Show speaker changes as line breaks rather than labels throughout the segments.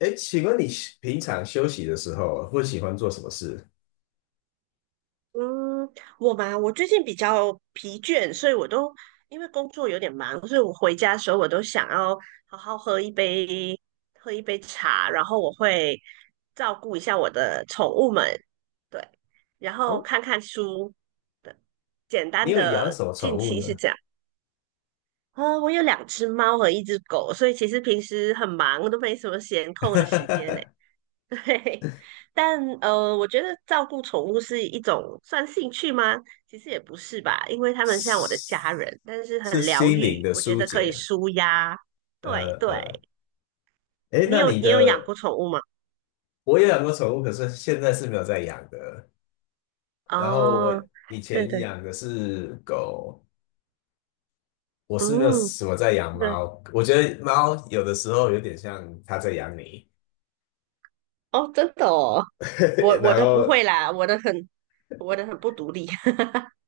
哎，请问你平常休息的时候会喜欢做什么事？
嗯，我嘛，我最近比较疲倦，所以我都因为工作有点忙，所以我回家的时候我都想要好好喝一杯茶，然后我会照顾一下我的宠物们，对，然后
哦，
看看书，对，简
你
单
有养
的
什么宠
近
物
期是
呢？
这样。啊，我有两只猫和一只狗，所以其实平时很忙，都没什么闲空的时间呢。对，但我觉得照顾宠物是一种算兴趣吗？其实也不是吧，因为他们像我的
是
家人，但是
是
很疗
心灵
愈，
的
我觉
疏
得可以
解。
舒压。对
呃
对，
呃，哎，
你
那
有
你
你有养
的
过宠物吗？
我也养过宠物，可是现在是没有在养的。然后我
哦，
以
对
前
对，
养的是狗，我是没有
嗯，
什么在养
对，
猫。我觉得猫有的时候有点像它在养你。
哦，真的哦，我 我
然
的不会
后
啦，我的很不独立。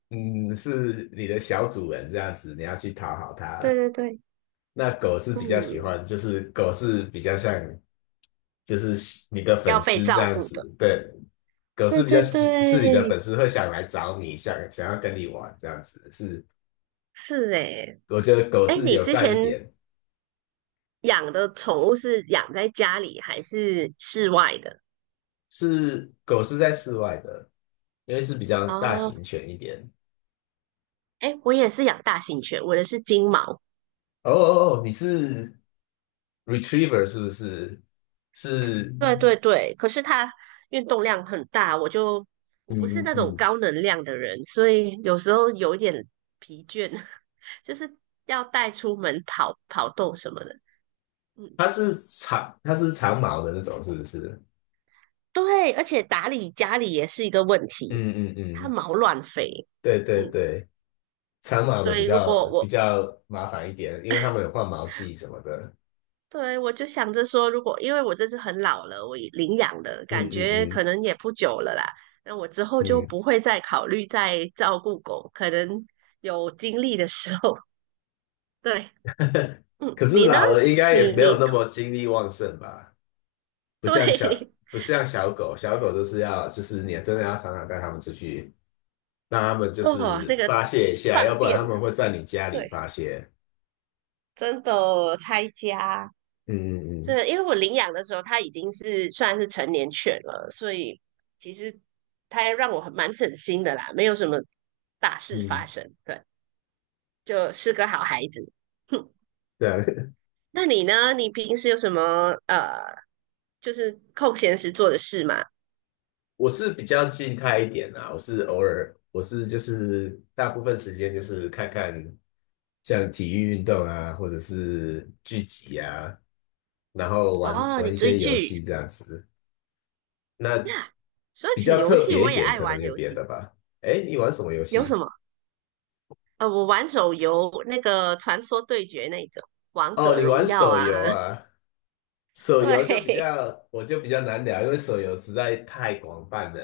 嗯，是你的小主人这样子，你要去讨好
对
它。
对对，
那狗是比较喜
嗯，
欢，就是狗是比较像，就是你的
要
粉
被
丝这
照
样
顾的。
子，对。狗是
对
比较
对
喜是你的
对，
粉丝会想来找你，想要跟你玩这样子。是，
是诶。
我觉得狗
哎，
是
你
友
之
善一
前
点。
养的宠物是养在家里还是室外的？
是狗是在室外的，因为是比较大
哦，
型犬一点。
哎，我也是养大型犬，我的是金毛。
哦哦哦，你是 retriever 是不是？是。
对对对，可是它运动量很大，我就我不是
嗯嗯
那种
嗯，
高能量的人，所以有时候有一点疲倦，就是要带出门跑跑动什么的。嗯，
它是它是长毛的那种是不是？
对，而且打理家里也是一个问题，
嗯嗯
它
嗯，
毛乱飞。
对对
嗯，
对。长毛的
所
比
以如
较
果
比
我
较麻烦一点，因为他们有换毛季什么的。
对，我就想着说，如果因为我这次很老了，我已领养了，
嗯
感觉可
嗯
能也不久了啦。那我之后就
嗯嗯。
不会再考虑再照顾狗，可能有精力的时候。对，嗯，
可是
你呢？
老了应该也
你
没有
你
那么精力旺盛吧？
对，
不像小狗，小狗就是要就是你真的要常常带它们出去，让它们 就
哦，
是
那个
发泄一下，要
放
不然
电，
它们会在你家里
对，
发泄。
真的拆家。
嗯嗯
对，因为我领养的时候，它已经是算是成年犬了，所以其实它让我很蛮省心的啦，没有什么大
嗯
事发
嗯，
生。对。就是个好孩子。哼，
对啊。
那你呢？你平时有什么就是空闲时做的事吗？
我是比较静态一点啦。我是就是大部分时间就是看看像体育运动啊，或者是聚集啊，然后玩
哦，你
玩一
追
些游
剧。
戏这样子。那
说
比
起
较
游
特
戏，
别
我
一
也
点，
爱
可能
玩
有
游
别
戏。
的吧。哎，你玩什么游
有什
戏？
么？我玩手游，那个《传说对决》那一种，《王
哦，
者
你玩
荣耀》
手
啊。
游 啊？手游就比
对，
较，我就比较难聊，因为手游实在太广泛了。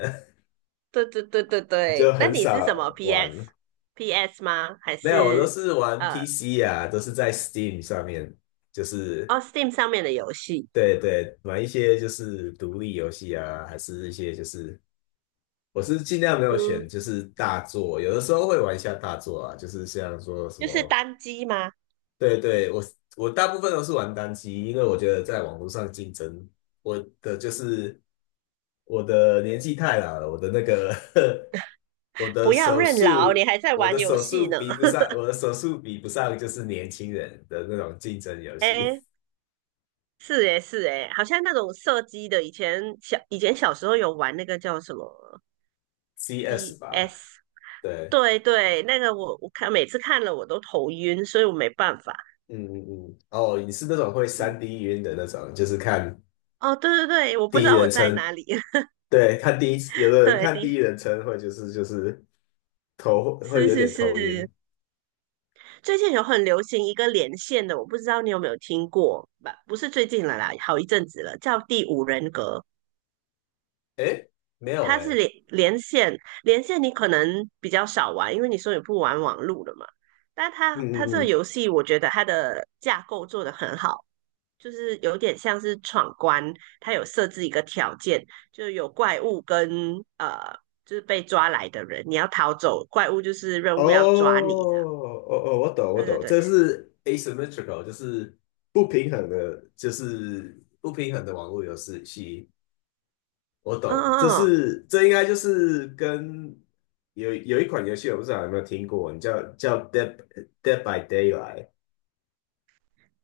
对对对对
我就
对。那
很
你是什
少
么 PS,
玩。
PS 吗？还
没有，我都
是
是玩
呃，
PC 啊，都是在 Steam 上面，就是
哦，Steam 上面的游戏？
对对，玩一些就是独立游戏啊，还是一些我是尽量没有
嗯，
选，就是大作，有的时候会玩一下大作啊，就是像说什
就是
么。
单机吗？
对对，我大部分都是玩单机，因为我觉得在网络上竞争，我的就是我的年纪太老了，我的那个 我的
不要
手
认老，你
速，
还在玩游戏呢。
我的手速比不上就是年轻人的那种竞争游戏
哎，是诶、是诶、好像那种射击的，以前小时候有玩那个叫什么
，CS 吧，
CS,
对。
对对，那个我看每次看了我都头晕，所以我没办法。
嗯嗯嗯。哦，你是那种会三
嗯，
d 晕的那种，就是看
哦，对对对，我不知
第一
道我
人
在
称。
哪里。
对，看第一次，有的人
对
看
的，
第一人称会头会
是
有
是
点头
是，
晕。
最近有很流行一个连线的，我不知道你有没有听过吧？不是最近了啦，好一阵子了，叫第五人格。
诶，没有
它是
诶。
连线，连线你可能比较少玩，因为你说你不玩网路了嘛。但它
嗯
它这
嗯
个
嗯。
游戏，我觉得它的架构做得很好，就是有点像是闯关，它有设置一个条件，就有怪物跟就是被抓来的人，你要逃走，怪物就是任
哦
务要抓你这样。
哦哦，我懂我
对对
懂，
对，
这是 asymmetrical，就是不平衡的，网络游戏。我
嗯
懂。
嗯
这应该就是跟有一款游戏，我不知道有没有听过，你叫 Dead by Daylight。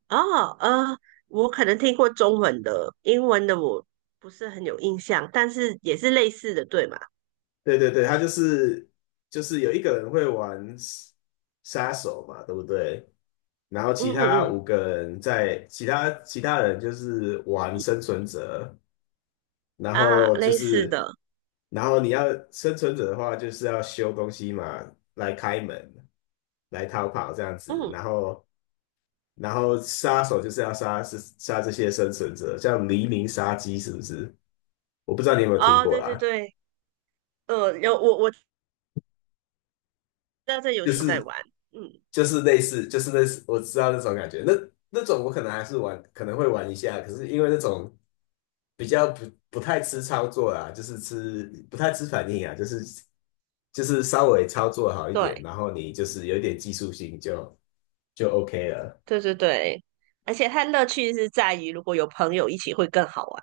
嗯，我可能听过中文的，英文的我不是很有印象，但是也是类似的，对嘛？
对对对，它就是有一个人会玩杀手嘛，对不对？然后
嗯
其
嗯
他五
嗯。
个人其他人就是玩生存者，然
啊，
后就
类似
是
的，
然后你要生存者的话，就是要修东西嘛，来开门，来逃跑这样子，
嗯，
然后。然后杀手就是是杀这些生存者，像黎明杀机是不是？我不知道你有没有听
哦，
过
对对
啦。
对，有我知道这游
就
戏在
是
玩，嗯，
就是类似，我知道那种感觉，那种我可能会玩一下，可是因为那种比较不太吃操作啦，就是吃不太吃反应啊，就是稍微操作好一点，
对
然后你就是有一点技术性就 OK 了。
对对对，而且它乐趣是在于如果有朋友一起会更好玩，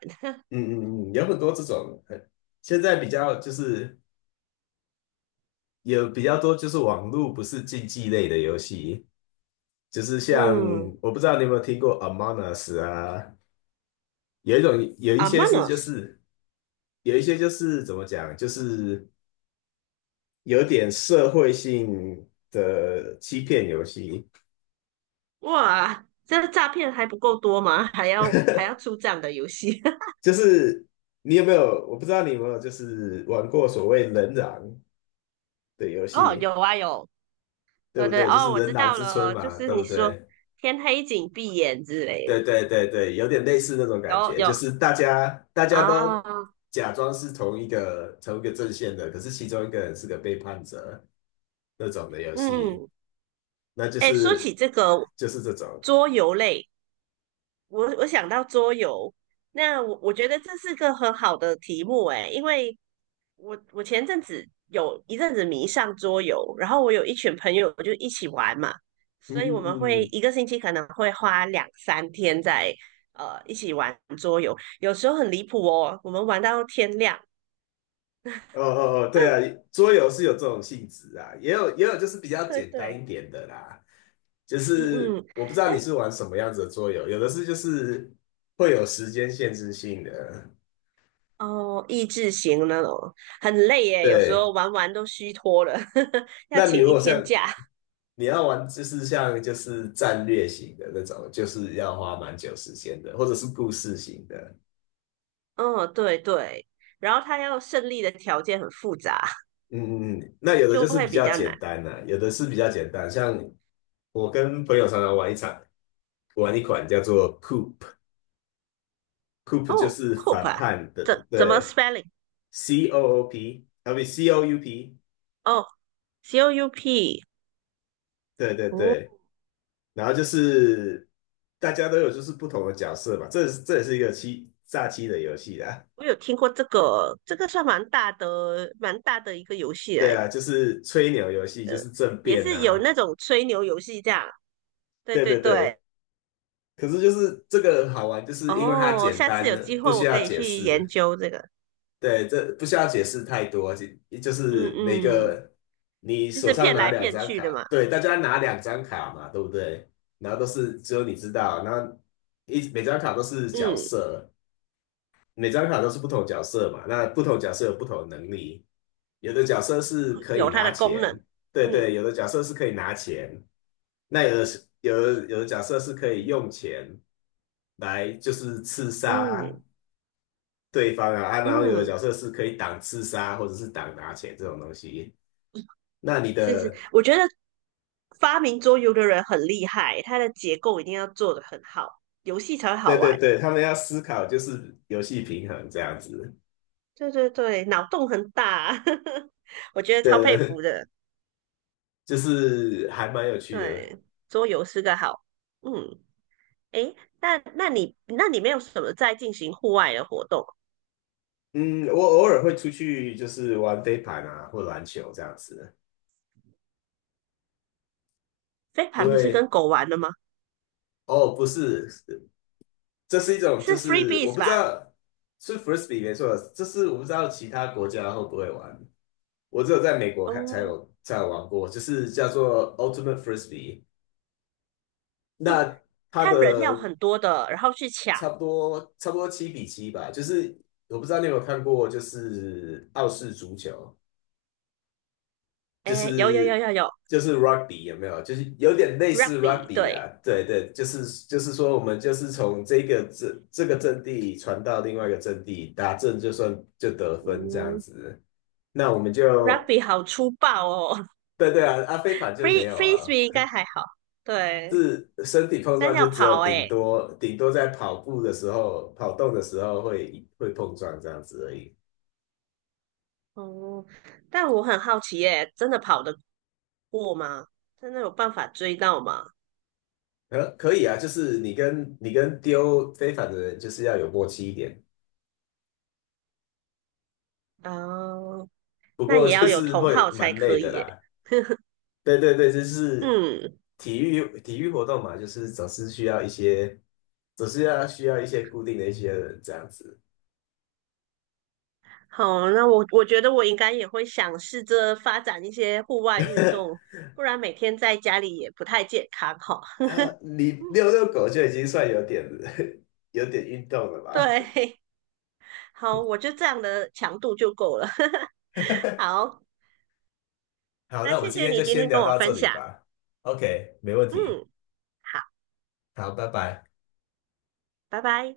嗯嗯嗯。有很多这种，现在比较就是。有比较多就是网络不是竞技类的游戏，就是像
嗯
我不知道你有没有听过 Among Us 啊，有一些
，Among
就
Us,
是有一些就是怎么讲，就是有点社会性的欺骗游戏，
哇，这诈骗还不够多吗？还要还要出这样的游戏？
就是你有没有我不知道你有没有就是玩过所谓人狼的游
哦，
戏，
有啊有，
对
对
不
对，
对？就
哦，
是
我
人
知
狼
道
之春
了，就
嘛，
是
对
你
不
说
对？
天黑请闭眼之类的，
对对对对，有点类似那种感
有
觉，就
有
是大家
啊，
都假装是同一个阵线的，可是其中一个人是个背叛者那种的游戏，
嗯，
那
哎，说起这个
就是这种。
桌游类。我想到桌游，那我觉得这是个很好的题目诶，因为我前阵子有一阵子迷上桌游，然后我有一群朋友就一起玩嘛，
嗯
所
嗯
以我们
嗯
会
嗯。
一个星期可能会花2、3天在一起玩桌游，有时候很离谱哦，我们玩到天亮。
哦哦哦，对啊，桌游是有这种性质啊，也有就是比较
对
简单
对，
一点的啦，就
嗯
是
嗯，
我不知道
哎
你是玩什么样子的桌游，有的是就是会有时间限制性的。
哦，益智型那种很累耶，有时候
对，
玩玩都虚脱了，要
那你
请
如
一
果
天
像
假。
你要玩就是像就是战略型的那种，就是要花蛮久时间的，或者是故事型的。
嗯，对对，然后他要胜利的条件很复杂，
嗯嗯嗯。那 有的就
就
是
会
比
比
较
较难。
简单的、有的是比较简单。像我跟朋友常常玩一场，玩一款叫做 Coop，Coop 就
哦
是
，coop
反
啊，
叛
怎
的，
怎么
对
spelling？
，C O O P，啊不 C O U P，
哦，COUP,
对对
哦，
对。然后就是大家都有就是不同的角色嘛，这也是一个欺炸欺的游戏啦。
我有听过这个，这个算蛮大的，蛮大的一个游戏
对
来的，
啊，就是吹牛游戏，就是政
也
变
是有
啊。
那种吹牛游戏这样。对
对
对
对
对，
对，可是就是这个好玩，就是因为它
哦，
简
下次
单，
有机
不
会
需
我可
要
以
解
去研
释。
究这个。
对，这不需要解释太多，就
嗯
是每
嗯，
个你
就
手
是
上
骗
拿
来
两
骗
张
去的
卡，
嘛。
对，大家拿两张卡嘛，对不对？然后都是只有你知道，然后每张卡都是角
嗯，
色，每张卡都是不同角色嘛，那不同角色有不同的能力，有的角色是可以
有它
拿
的功能。
钱，对对，
嗯
有的角色是可以拿钱，那有的是有的角色是可以用钱来就是刺杀
嗯
对方啊。啊，然后有的
嗯。
角色是可以挡刺杀或者是挡拿钱这种东西。那你
是是，
的
我觉得发明桌游的人很厉害，它的结构一定要做得很好，游戏才会好
对对
玩。
对，他们要思考就是游戏平衡这样子，
对对对，脑洞很大，我觉得超佩服
对。
的。
就是还蛮有趣的。
对，桌游是个好，嗯，诶，那那你没有什么在进行户外的活动？
嗯，我偶尔会出去，就是玩飞盘啊，或篮球这样子。
飞
因
盘不是跟
为
狗玩的吗？
哦，不是，这是一种，就
是
是我
freebies
不知
吧？
道是 frisbee 没错，这是我不知道其他国家会不会玩。我只有在美国看
哦
才有玩过，就是叫做 Ultimate Frisbee。
哦，
那它
他人要
的
很多的，然后去抢。
差不多7-7吧，就是我不知道你有没有看过，就是澳式足球。就
诶，有有有
是
有有
就是 rugby 有没有？就是有点类似
，rugby
rugby
对，
啊，对对，就是说我们就是从这这个阵地传到另外一个阵地，打阵就得分这样
嗯
子。那我们就
，rugby 好粗暴哦。
对对啊。啊飞盘就
free
没有
free
啊，
swing 应该还好，对，
是身体碰
但
撞
是要
就只有
跑哎、
顶多在跑动的时候会碰撞这样子而已。
哦、但我很好奇哎、真的跑得过吗？真的有办法追到吗？
可以啊，就是你跟丢飞盘的人就是要有默契一点。
哦，
不
那
过
也要
就
有
是
同
会
好才
蛮
可
累的
以哎、
啦。对对对，就是
嗯，
体育活动嘛，就是总是需要一些，总是要需要一些固定的一些人这样子。
好，那我觉得我应该也会想试着发展一些户外运动，不然每天在家里也不太健康哈。
啊，你遛遛狗就已经算有点 有点运动了吧？
对，好，我就这样的强度就够了。好，
好，那
那
我们
谢
今
谢
天
你
就
今
先
天
聊
跟我
到这
分
里
享，
吧。OK，没问题。
嗯，好，
好，拜拜。
拜拜。